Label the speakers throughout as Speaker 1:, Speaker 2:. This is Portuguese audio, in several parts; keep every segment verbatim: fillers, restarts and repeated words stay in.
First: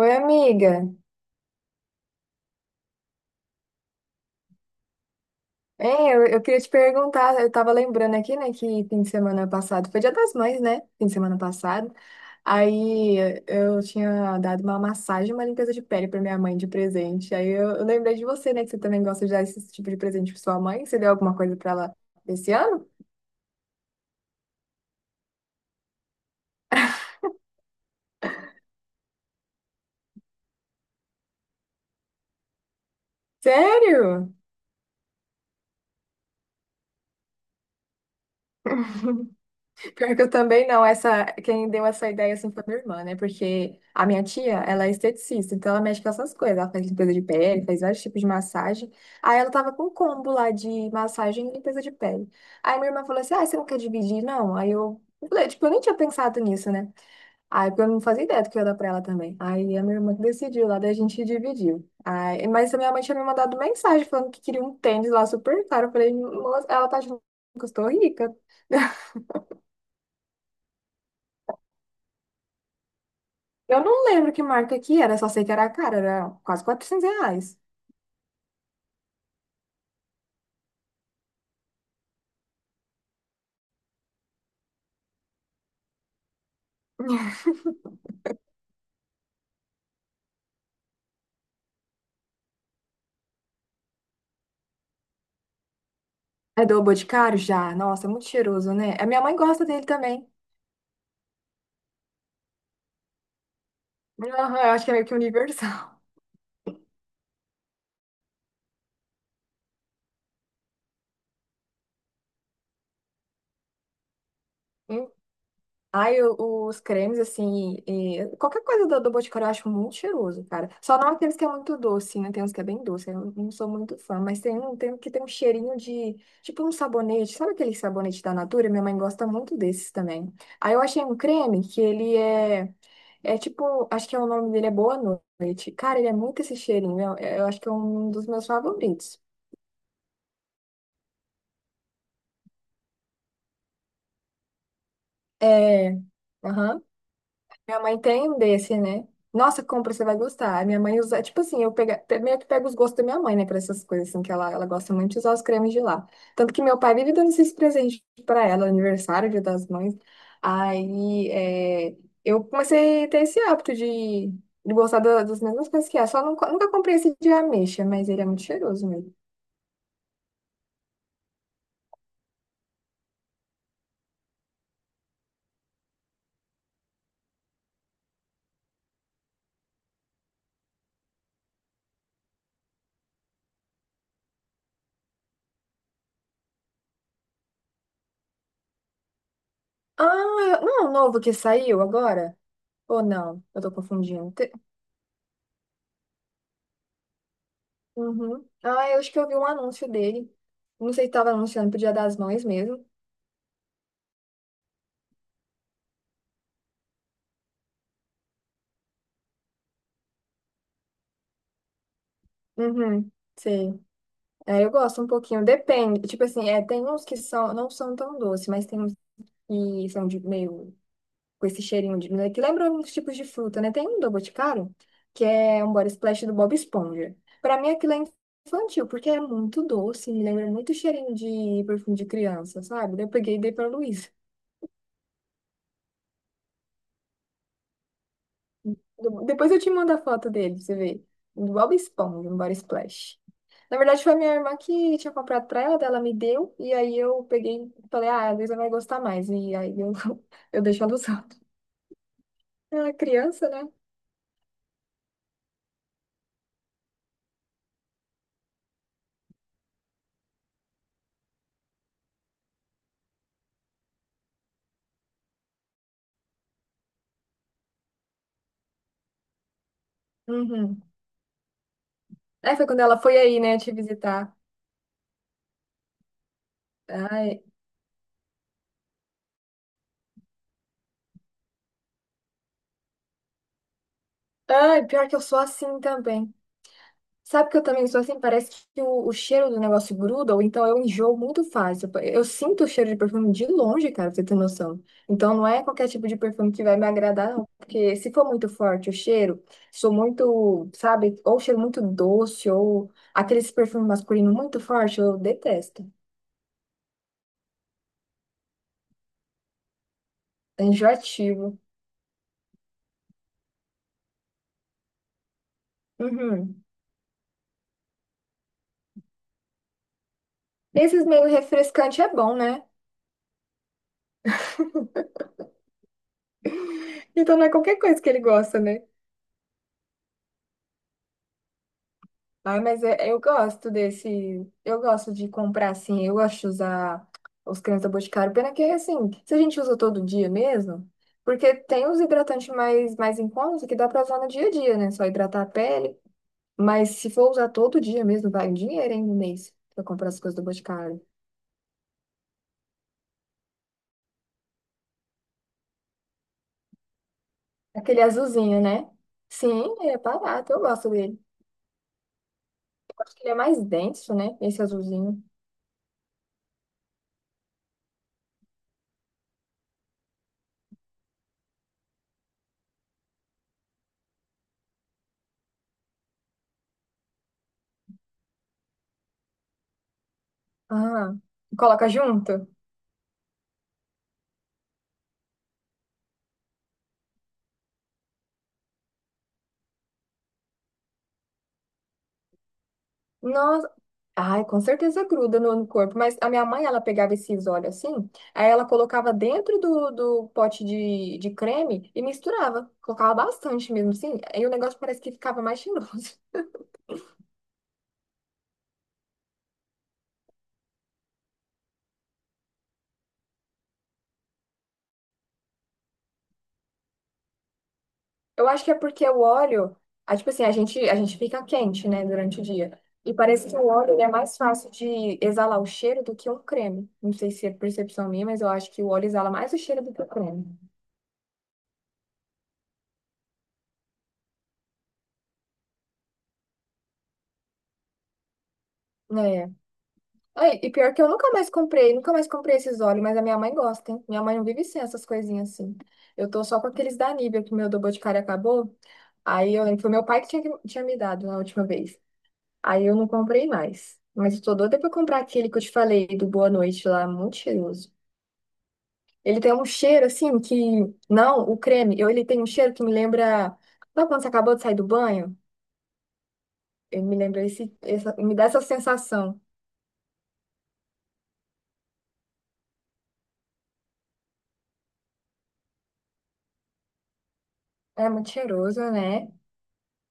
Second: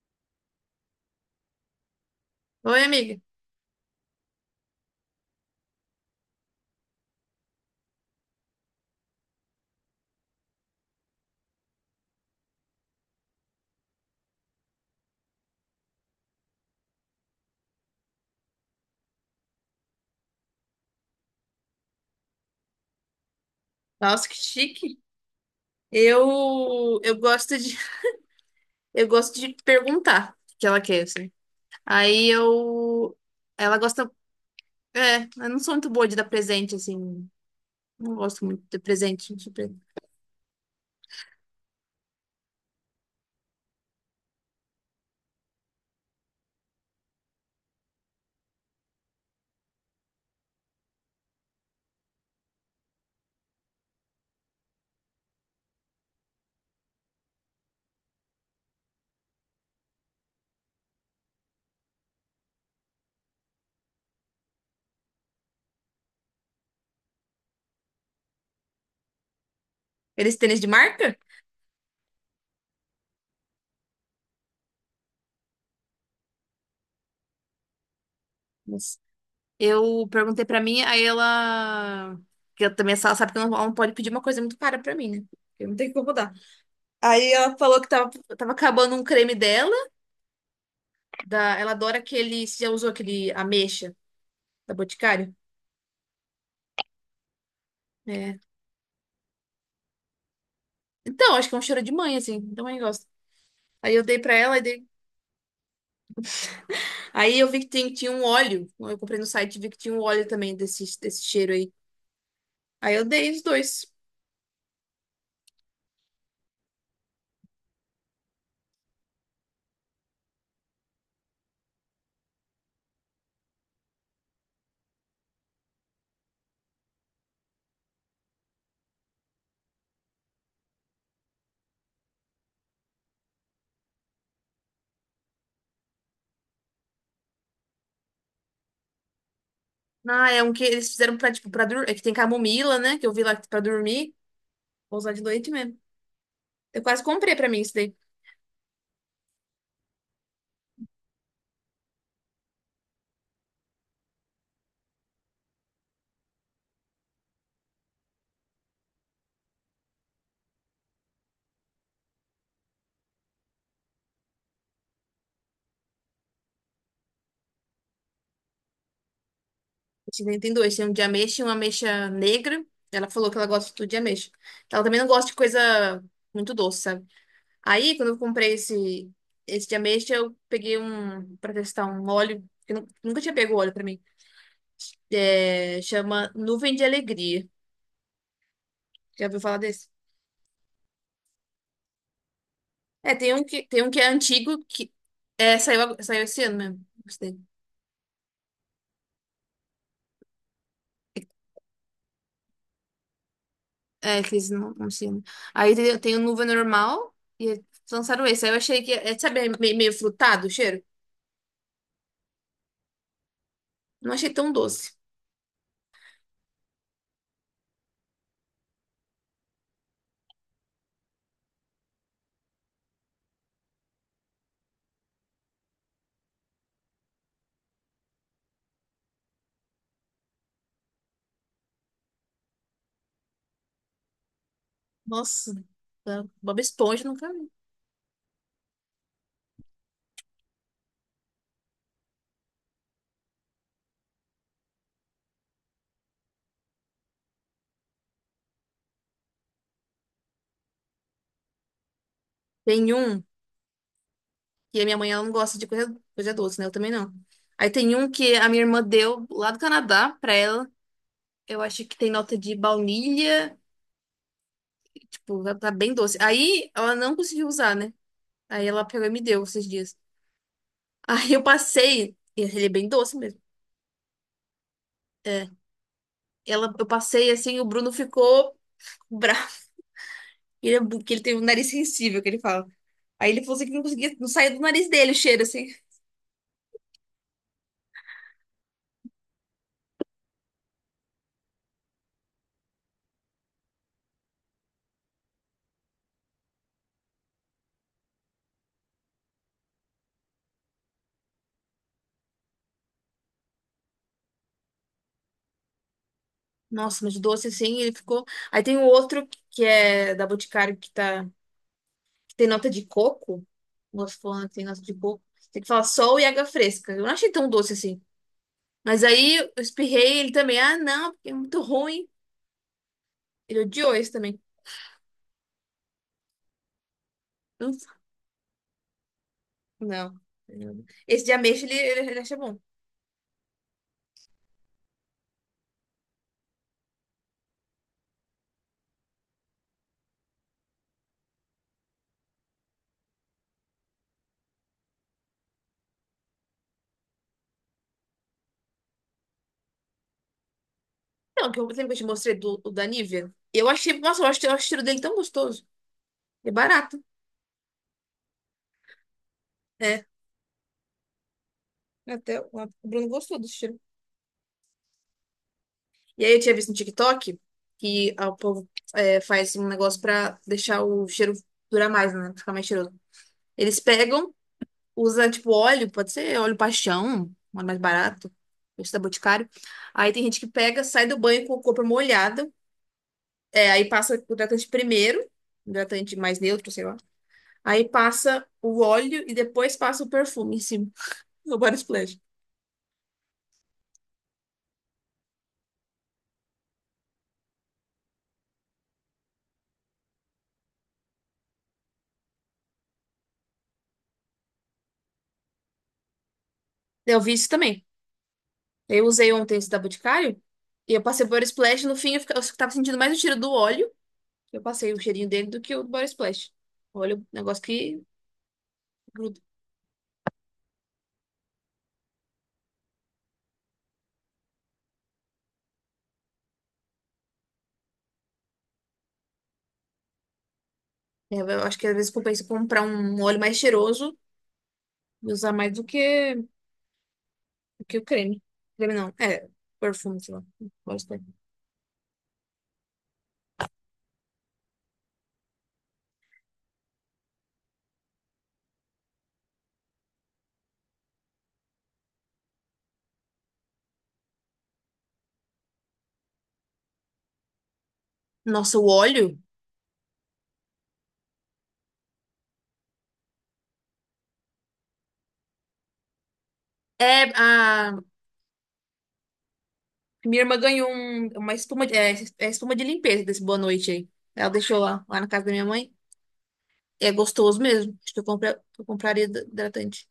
Speaker 1: Oi, amiga.
Speaker 2: Oi, amiga.
Speaker 1: Hein, eu, eu queria te perguntar, eu tava lembrando aqui, né, que fim de semana passado, foi Dia das Mães, né? Fim de semana passado. Aí eu tinha dado uma massagem, e uma limpeza de pele pra minha mãe de presente. Aí eu, eu lembrei de você, né, que você também gosta de dar esse tipo de presente pra sua mãe. Você deu alguma coisa pra ela esse ano?
Speaker 2: Nossa, que chique. Eu eu gosto de eu gosto de perguntar o que ela quer, assim. Aí eu ela gosta,
Speaker 1: Sério?
Speaker 2: é, eu não sou muito boa de dar presente assim. Não gosto muito de presente, de pre-
Speaker 1: Pior que eu também não, essa, quem deu essa ideia assim foi minha irmã, né? Porque a minha tia, ela é esteticista, então ela mexe com essas coisas. Ela faz limpeza de pele, faz vários tipos de massagem. Aí ela tava com um combo lá de massagem e limpeza de pele. Aí minha irmã falou assim: ah, você não quer dividir? Não. Aí eu eu falei, tipo, eu nem tinha pensado nisso, né? Aí porque eu não fazia ideia do que eu ia dar pra ela também. Aí a minha irmã que decidiu lá, daí a gente dividiu. Aí, mas a minha mãe tinha me mandado mensagem falando que queria um tênis lá super caro. Eu falei, "Nossa, ela tá achando que eu estou rica."
Speaker 2: Eles tênis de marca?
Speaker 1: Eu não lembro que marca que era, só sei que era cara, era quase quatrocentos reais.
Speaker 2: Mas eu perguntei pra mim, aí ela que eu também ela sabe que ela não, ela não pode pedir uma coisa muito cara pra mim, né? Eu não tenho como dar. Aí ela falou que tava, tava acabando um creme dela, da, ela adora aquele. Você já usou aquele ameixa da Boticário?
Speaker 1: É do Boticário já. Nossa, é muito
Speaker 2: É.
Speaker 1: cheiroso, né? A minha mãe gosta dele também.
Speaker 2: Então, acho que é um cheiro de mãe, assim. Também gosto. Aí eu dei pra
Speaker 1: Aham,
Speaker 2: ela, e
Speaker 1: eu acho
Speaker 2: dei...
Speaker 1: que é meio que universal.
Speaker 2: Aí eu vi que tem- tinha um óleo. Eu comprei no site e vi que tinha um óleo também desse, desse cheiro aí. Aí eu dei os dois.
Speaker 1: Ai, o- os cremes, assim, e- qualquer coisa do, do Boticário eu acho muito cheiroso, cara. Só não aqueles que é muito doce, né? Tem uns que é bem doce, eu não sou muito fã, mas tem um, tem um que tem um cheirinho de, tipo um sabonete, sabe aquele sabonete da Natura? Minha mãe gosta muito desses também. Aí eu achei um creme que ele é, é tipo, acho que é o nome dele é Boa Noite. Cara, ele é muito esse cheirinho, eu, eu acho que é um dos meus favoritos.
Speaker 2: Ah, é um que eles fizeram pra, tipo, pra dormir. É que tem camomila, né? Que eu vi lá pra dormir. Vou usar de noite mesmo.
Speaker 1: É,
Speaker 2: Eu
Speaker 1: aham.
Speaker 2: quase comprei pra mim isso
Speaker 1: Minha
Speaker 2: daí.
Speaker 1: mãe tem um desse, né? Nossa, compra, você vai gostar. Minha mãe usa, tipo assim, eu pega, pe- meio que pego os gostos da minha mãe, né, para essas coisas, assim, que ela, ela gosta muito de usar os cremes de lá. Tanto que meu pai vive dando esses presentes para ela, aniversário, Dia das Mães. Aí, é, eu comecei a ter esse hábito de, de gostar da- das mesmas coisas que ela. Só nunca, nunca comprei esse de ameixa, mas ele é muito cheiroso mesmo.
Speaker 2: Esse daí Tem dois. Tem um de ameixa e uma ameixa negra. Ela falou que ela gosta de tudo de ameixa. Ela também não gosta de coisa muito doce, sabe? Aí, quando eu comprei esse, esse de ameixa, eu peguei um para testar um óleo, que eu nu- nunca tinha pego óleo para mim. É, chama Nuvem de Alegria. Já ouviu falar desse?
Speaker 1: Ah, eu- não é o novo que saiu agora? Ou
Speaker 2: É, tem
Speaker 1: não?
Speaker 2: um
Speaker 1: Eu
Speaker 2: que,
Speaker 1: tô
Speaker 2: tem um que é
Speaker 1: confundindo.
Speaker 2: antigo, que é, saiu, ag- saiu esse ano mesmo. Gostei.
Speaker 1: Uhum. Ah, eu acho que eu vi um anúncio dele. Não sei se estava anunciando pro Dia das Mães mesmo.
Speaker 2: É, que eles não, não ensinam. Aí tem, tem o Nuvem Normal e eles lançaram esse. Aí eu achei que, é, sabe, é meio, meio frutado o cheiro?
Speaker 1: Uhum, sei.
Speaker 2: Não achei tão
Speaker 1: É, eu
Speaker 2: doce.
Speaker 1: gosto um pouquinho, depende. Tipo assim, é, tem uns que são, não são tão doces, mas tem uns que são de meio com esse cheirinho de, né, que lembra uns tipos de fruta, né? Tem um do Boticário, que é um body splash do Bob Esponja. Pra mim aquilo é infantil, porque é muito doce, me lembra muito cheirinho de perfume de criança, sabe? Daí eu peguei e dei pra Luiz.
Speaker 2: Nossa, tá- Bob Esponja nunca vi.
Speaker 1: do- Depois eu te mando a foto dele, pra você ver. Do Bob Esponja, no Body Splash. Na verdade, foi a minha irmã que tinha comprado pra ela, daí ela me deu, e aí eu peguei e falei, ah, a Luísa vai gostar mais. E aí eu, eu deixo ela usando. Ela
Speaker 2: Tem
Speaker 1: é
Speaker 2: um.
Speaker 1: criança, né?
Speaker 2: E a minha mãe, ela não gosta de coisa, coisa doce, né? Eu também não. Aí tem um que a minha irmã deu lá do Canadá pra ela. Eu acho que tem nota de baunilha. Tipo, tá tá bem doce. Aí ela não conseguiu usar, né? Aí ela pegou e me deu esses dias.
Speaker 1: Uhum.
Speaker 2: Aí eu passei. e
Speaker 1: Aí
Speaker 2: Ele
Speaker 1: foi
Speaker 2: é
Speaker 1: quando
Speaker 2: bem
Speaker 1: ela
Speaker 2: doce
Speaker 1: foi
Speaker 2: mesmo.
Speaker 1: aí, né, te visitar.
Speaker 2: Ela, eu passei
Speaker 1: Ai,
Speaker 2: assim, o Bruno ficou bravo. Ele, é bu- que ele tem um nariz sensível, que ele fala. Aí ele falou assim que não conseguia, não saía do
Speaker 1: ai,
Speaker 2: nariz
Speaker 1: pior
Speaker 2: dele o
Speaker 1: que eu sou
Speaker 2: cheiro, assim.
Speaker 1: assim também. Sabe que eu também sou assim? Parece que o, o cheiro do negócio gruda, ou então eu enjoo muito fácil. Eu sinto o cheiro de perfume de longe, cara, pra você ter noção. Então não é qualquer tipo de perfume que vai me agradar, não. Porque se for muito forte o cheiro, sou muito, sabe, ou cheiro muito doce, ou aqueles perfumes masculinos muito forte, eu detesto.
Speaker 2: Nossa, mas doce assim, ele ficou. Aí tem o outro que é da
Speaker 1: É
Speaker 2: Boticário que tá,
Speaker 1: enjoativo.
Speaker 2: que tem nota de coco. Moço falando tem nota de coco. Tem que falar sol e água
Speaker 1: Uhum.
Speaker 2: fresca. Eu não achei tão doce assim. Mas aí eu espirrei ele também. Ah,
Speaker 1: Esses
Speaker 2: não,
Speaker 1: meio
Speaker 2: porque é muito
Speaker 1: refrescante
Speaker 2: ruim.
Speaker 1: é bom, né?
Speaker 2: Ele odiou esse também.
Speaker 1: Então não é qualquer
Speaker 2: Não.
Speaker 1: coisa que ele gosta, né?
Speaker 2: Não. Esse de ameixa ele, ele, ele acha bom.
Speaker 1: Ai, mas é- eu gosto desse. Eu gosto de comprar assim. Eu gosto de usar os cremes da Boticário. Pena que, assim, se a gente usa todo dia mesmo. Porque tem os hidratantes mais, mais em conta que dá pra usar no dia a dia, né? Só hidratar a pele. Mas se for usar todo dia mesmo, vai um dinheiro hein, no mês pra comprar as coisas do Boticário.
Speaker 2: Não, que eu lembro que eu te mostrei do, o da Nivea. Eu achei, nossa, eu acho, eu acho o cheiro dele tão gostoso. É barato.
Speaker 1: Aquele azulzinho, né? Sim, ele é
Speaker 2: É,
Speaker 1: barato. Eu gosto dele.
Speaker 2: até o o
Speaker 1: Eu
Speaker 2: Bruno
Speaker 1: acho que ele é
Speaker 2: gostou do
Speaker 1: mais
Speaker 2: cheiro.
Speaker 1: denso, né? Esse azulzinho.
Speaker 2: E aí eu tinha visto no TikTok que ah, o povo é, faz um negócio pra deixar o cheiro durar mais, né? Ficar mais cheiroso. Eles pegam. Usa, tipo, óleo, pode ser óleo paixão, um óleo mais barato, esse da Boticário. Aí tem gente que pega, sai
Speaker 1: Ah,
Speaker 2: do banho com o corpo
Speaker 1: coloca junto.
Speaker 2: molhado, é, aí passa o hidratante primeiro, hidratante mais neutro, sei lá. Aí passa o óleo e depois passa o perfume em cima, o body splash.
Speaker 1: Nossa, ai, com certeza gruda no, no corpo, mas a minha mãe, ela pegava esses óleos assim, aí ela colocava dentro do, do pote de, de creme e misturava, colocava bastante mesmo, assim, aí o negócio parece que ficava mais cheiroso.
Speaker 2: Eu vi isso também. Eu usei ontem esse da Boticário e eu passei o body splash. No fim eu, fica- eu tava sentindo mais o cheiro do óleo, eu passei o cheirinho dele do que o do body splash. Óleo, é um negócio que
Speaker 1: Eu acho que é porque o
Speaker 2: gruda.
Speaker 1: óleo, ah, tipo assim, a gente, a gente fica quente, né, durante o dia, e parece que o óleo, ele é mais fácil de exalar o cheiro do que um creme. Não sei se é percepção minha, mas eu acho que o óleo exala mais o cheiro do que o creme.
Speaker 2: É, Eu acho que às vezes compensa comprar um óleo mais cheiroso E usar mais do que, do que o creme. Creme não, é,
Speaker 1: Né?
Speaker 2: perfume, sei lá.
Speaker 1: Ai, e pior que
Speaker 2: Pode
Speaker 1: eu
Speaker 2: ter.
Speaker 1: nunca mais comprei, nunca mais comprei esses óleos, mas a minha mãe gosta, hein? Minha mãe não vive sem essas coisinhas assim. Eu tô só com aqueles da Nivea, que meu do Boticário acabou. Aí eu lembro, foi meu pai que tinha, que- tinha me dado na última vez. Aí eu não comprei mais. Mas eu tô doida pra comprar aquele que eu te falei, do Boa Noite lá, muito cheiroso.
Speaker 2: Nossa, o óleo?
Speaker 1: Ele tem um cheiro assim que. Não, o creme, eu, ele tem um cheiro que me lembra. Sabe quando você acabou de sair do banho? Ele me
Speaker 2: É,
Speaker 1: lembra esse,
Speaker 2: a
Speaker 1: essa, me dá essa sensação.
Speaker 2: minha irmã ganhou um- uma espuma, de- é, é espuma de limpeza desse Boa Noite aí. Ela deixou lá, lá na casa da minha mãe. É gostoso mesmo.
Speaker 1: É
Speaker 2: Acho que eu,
Speaker 1: muito
Speaker 2: compra-
Speaker 1: cheiroso,
Speaker 2: eu compraria
Speaker 1: né?
Speaker 2: hid- hidratante.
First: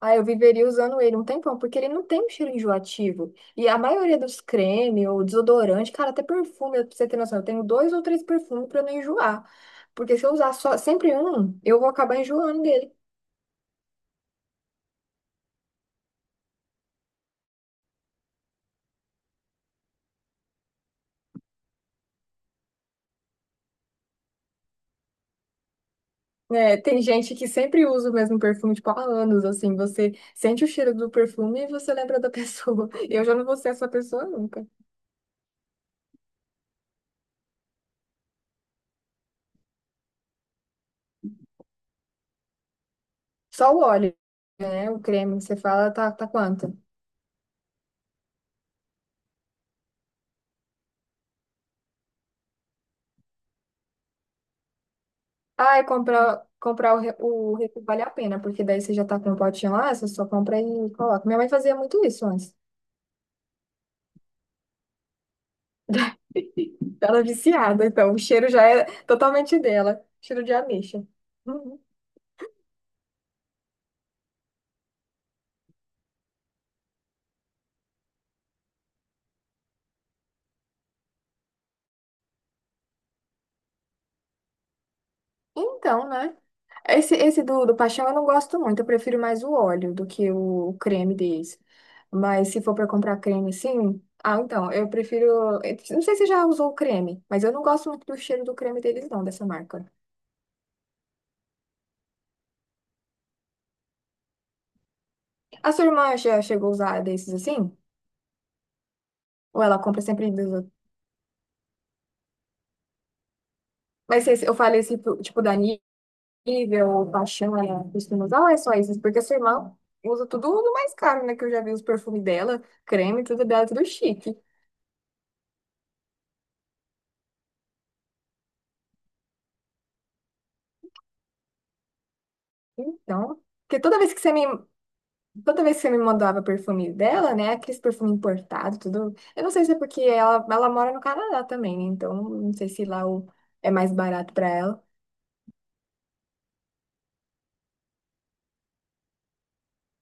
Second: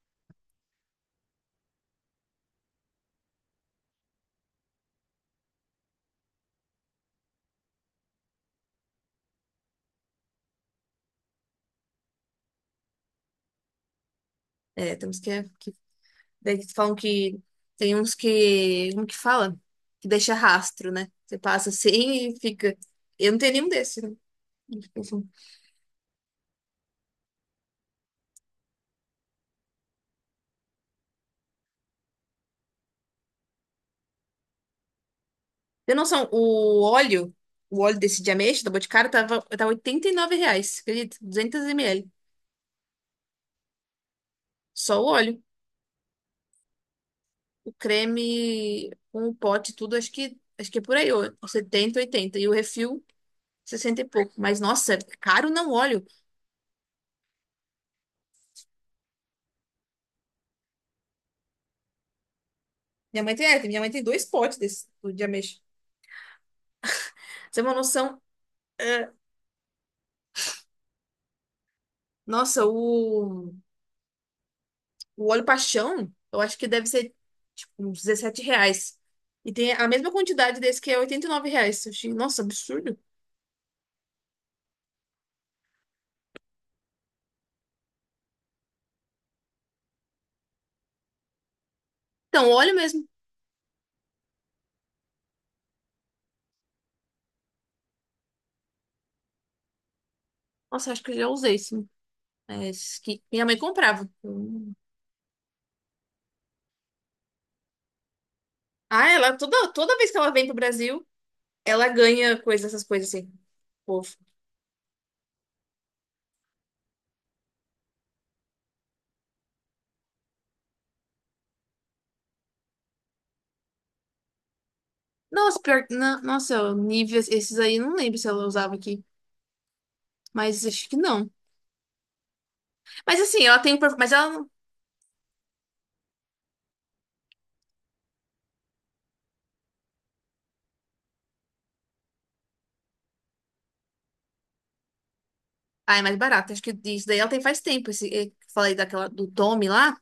Speaker 1: Ah, eu viveria usando ele um tempão, porque ele não tem um cheiro enjoativo. E a maioria dos creme ou desodorante, cara, até perfume, pra você ter noção, eu tenho dois ou três perfumes pra não enjoar. Porque se eu usar só sempre um, eu vou acabar enjoando dele.
Speaker 2: É, temos que, é, que. Daí eles falam que. Tem uns que. Como que fala? Que deixa rastro, né? Você passa assim e fica. Eu não tenho nenhum desses. né?
Speaker 1: Né, tem gente que sempre usa o mesmo perfume, tipo, há anos, assim, você sente o cheiro do perfume e você lembra da pessoa. Eu já não vou ser essa pessoa nunca.
Speaker 2: Tem noção, o óleo, o óleo desse de ameixa da Boticário tava, tava oitenta e nove reais, acredita? Duzentos ml.
Speaker 1: Só o óleo, né?
Speaker 2: Só
Speaker 1: O
Speaker 2: o
Speaker 1: creme
Speaker 2: óleo.
Speaker 1: que você fala tá, tá quanto?
Speaker 2: O creme com o pote e tudo, acho que, acho que é por aí, ó, setenta oitenta E o refil, sessenta e pouco. Mas, nossa, é caro não
Speaker 1: Ah, é
Speaker 2: óleo.
Speaker 1: comprar, comprar o, re- o refil vale a pena, porque daí você já tá com o potinho lá, você só compra e coloca. Minha mãe fazia muito isso antes.
Speaker 2: Minha mãe tem, é, minha mãe tem dois potes desse do de ameixa.
Speaker 1: Ela
Speaker 2: Pra
Speaker 1: é
Speaker 2: Você tem uma
Speaker 1: viciada, então o
Speaker 2: noção?
Speaker 1: cheiro já é
Speaker 2: é,
Speaker 1: totalmente dela. Cheiro de ameixa. Uhum.
Speaker 2: Nossa, o, o óleo paixão, eu acho que deve ser, tipo, uns dezessete reais. E tem a mesma quantidade desse que é oitenta e nove reais. Eu achei, nossa, absurdo.
Speaker 1: Então, né? Esse, esse do, do paixão eu não gosto muito. Eu prefiro mais o óleo do que o creme deles.
Speaker 2: Então,
Speaker 1: Mas se
Speaker 2: óleo
Speaker 1: for para
Speaker 2: mesmo.
Speaker 1: comprar creme sim. Ah, então, eu prefiro. Eu Não sei se você já usou o creme, mas eu não gosto muito do cheiro do creme deles, não, dessa marca.
Speaker 2: Nossa, acho que eu já usei sim. É, esse que minha mãe comprava. Hum.
Speaker 1: A sua irmã já chegou a usar desses assim?
Speaker 2: Ah, ela
Speaker 1: Ou
Speaker 2: toda,
Speaker 1: ela
Speaker 2: toda
Speaker 1: compra
Speaker 2: vez que ela
Speaker 1: sempre
Speaker 2: vem pro
Speaker 1: dos.
Speaker 2: Brasil, ela ganha coisas, essas coisas assim. Fofo.
Speaker 1: Mas se se eu falei esse tipo tipo da Nivea ou Paixão, ela costuma usar, ou é só esses? Porque sua irmã usa tudo do mais caro, né? Que eu já vi os perfumes dela, creme, tudo dela, tudo chique.
Speaker 2: Nossa, pior, na- nossa, níveis, esses aí não lembro se ela usava aqui, mas acho que não. Mas
Speaker 1: Então,
Speaker 2: assim, ela tem, um
Speaker 1: porque
Speaker 2: perfu-
Speaker 1: toda
Speaker 2: mas
Speaker 1: vez que
Speaker 2: ela,
Speaker 1: você me,
Speaker 2: não-
Speaker 1: toda vez que você me mandava perfume dela, né? Aqueles perfume importado tudo. Eu não sei se é porque ela, ela mora no Canadá também, né? Então, não sei se lá o, é mais barato pra ela.
Speaker 2: ah, é mais barato. Acho que isso daí ela tem faz tempo. Esse, eu falei daquela do Tommy lá,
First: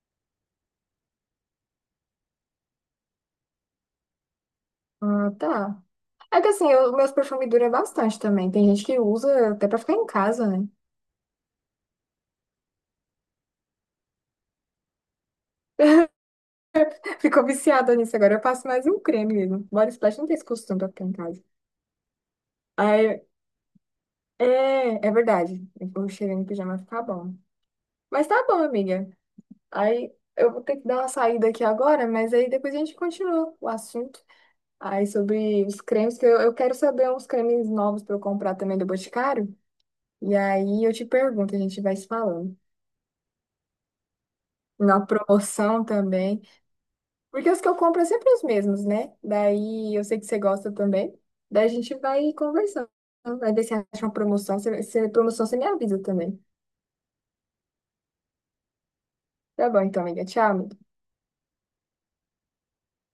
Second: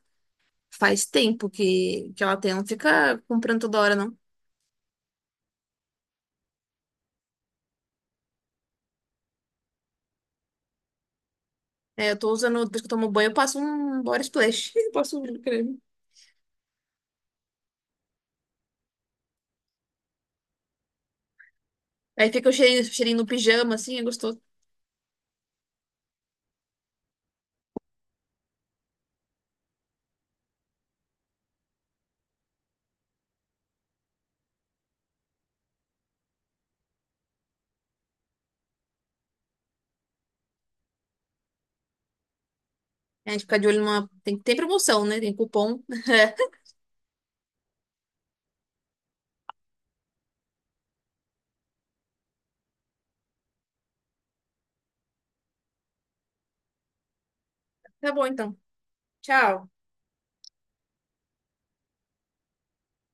Speaker 2: faz tempo que que ela tem. Ela não fica comprando toda hora não.
Speaker 1: Ah, tá. É que assim, eu, meus perfumes duram bastante também. Tem gente que usa até pra ficar em casa, né?
Speaker 2: É, eu tô usando, depois que eu tomo banho, eu passo um body splash. Eu passo um creme.
Speaker 1: Ficou viciada nisso agora. Eu passo mais um creme mesmo. Body Splash não tem esse costume pra ficar em casa.
Speaker 2: Aí fica o cheirinho, cheirinho
Speaker 1: Aí,
Speaker 2: no pijama, assim, é gostoso.
Speaker 1: é, é verdade. Eu vou chegar no pijama ficar bom. Mas tá bom, amiga. Aí eu vou ter que dar uma saída aqui agora, mas aí depois a gente continua o assunto. Aí sobre os cremes, que eu, eu quero saber uns cremes novos pra eu comprar também do Boticário. E aí eu te pergunto, a gente vai se falando.
Speaker 2: É, A gente fica de olho numa. Tem, tem
Speaker 1: Na
Speaker 2: promoção, né? Tem cupom.
Speaker 1: promoção também. Porque os que eu compro é sempre os mesmos, né? Daí eu sei que você gosta também. Daí a gente vai conversando. Vai ver se acha uma promoção. Se, se é promoção, você me avisa também.
Speaker 2: Tá bom, então.
Speaker 1: Tá
Speaker 2: Tchau.
Speaker 1: bom, então, amiga. Tchau, amiga.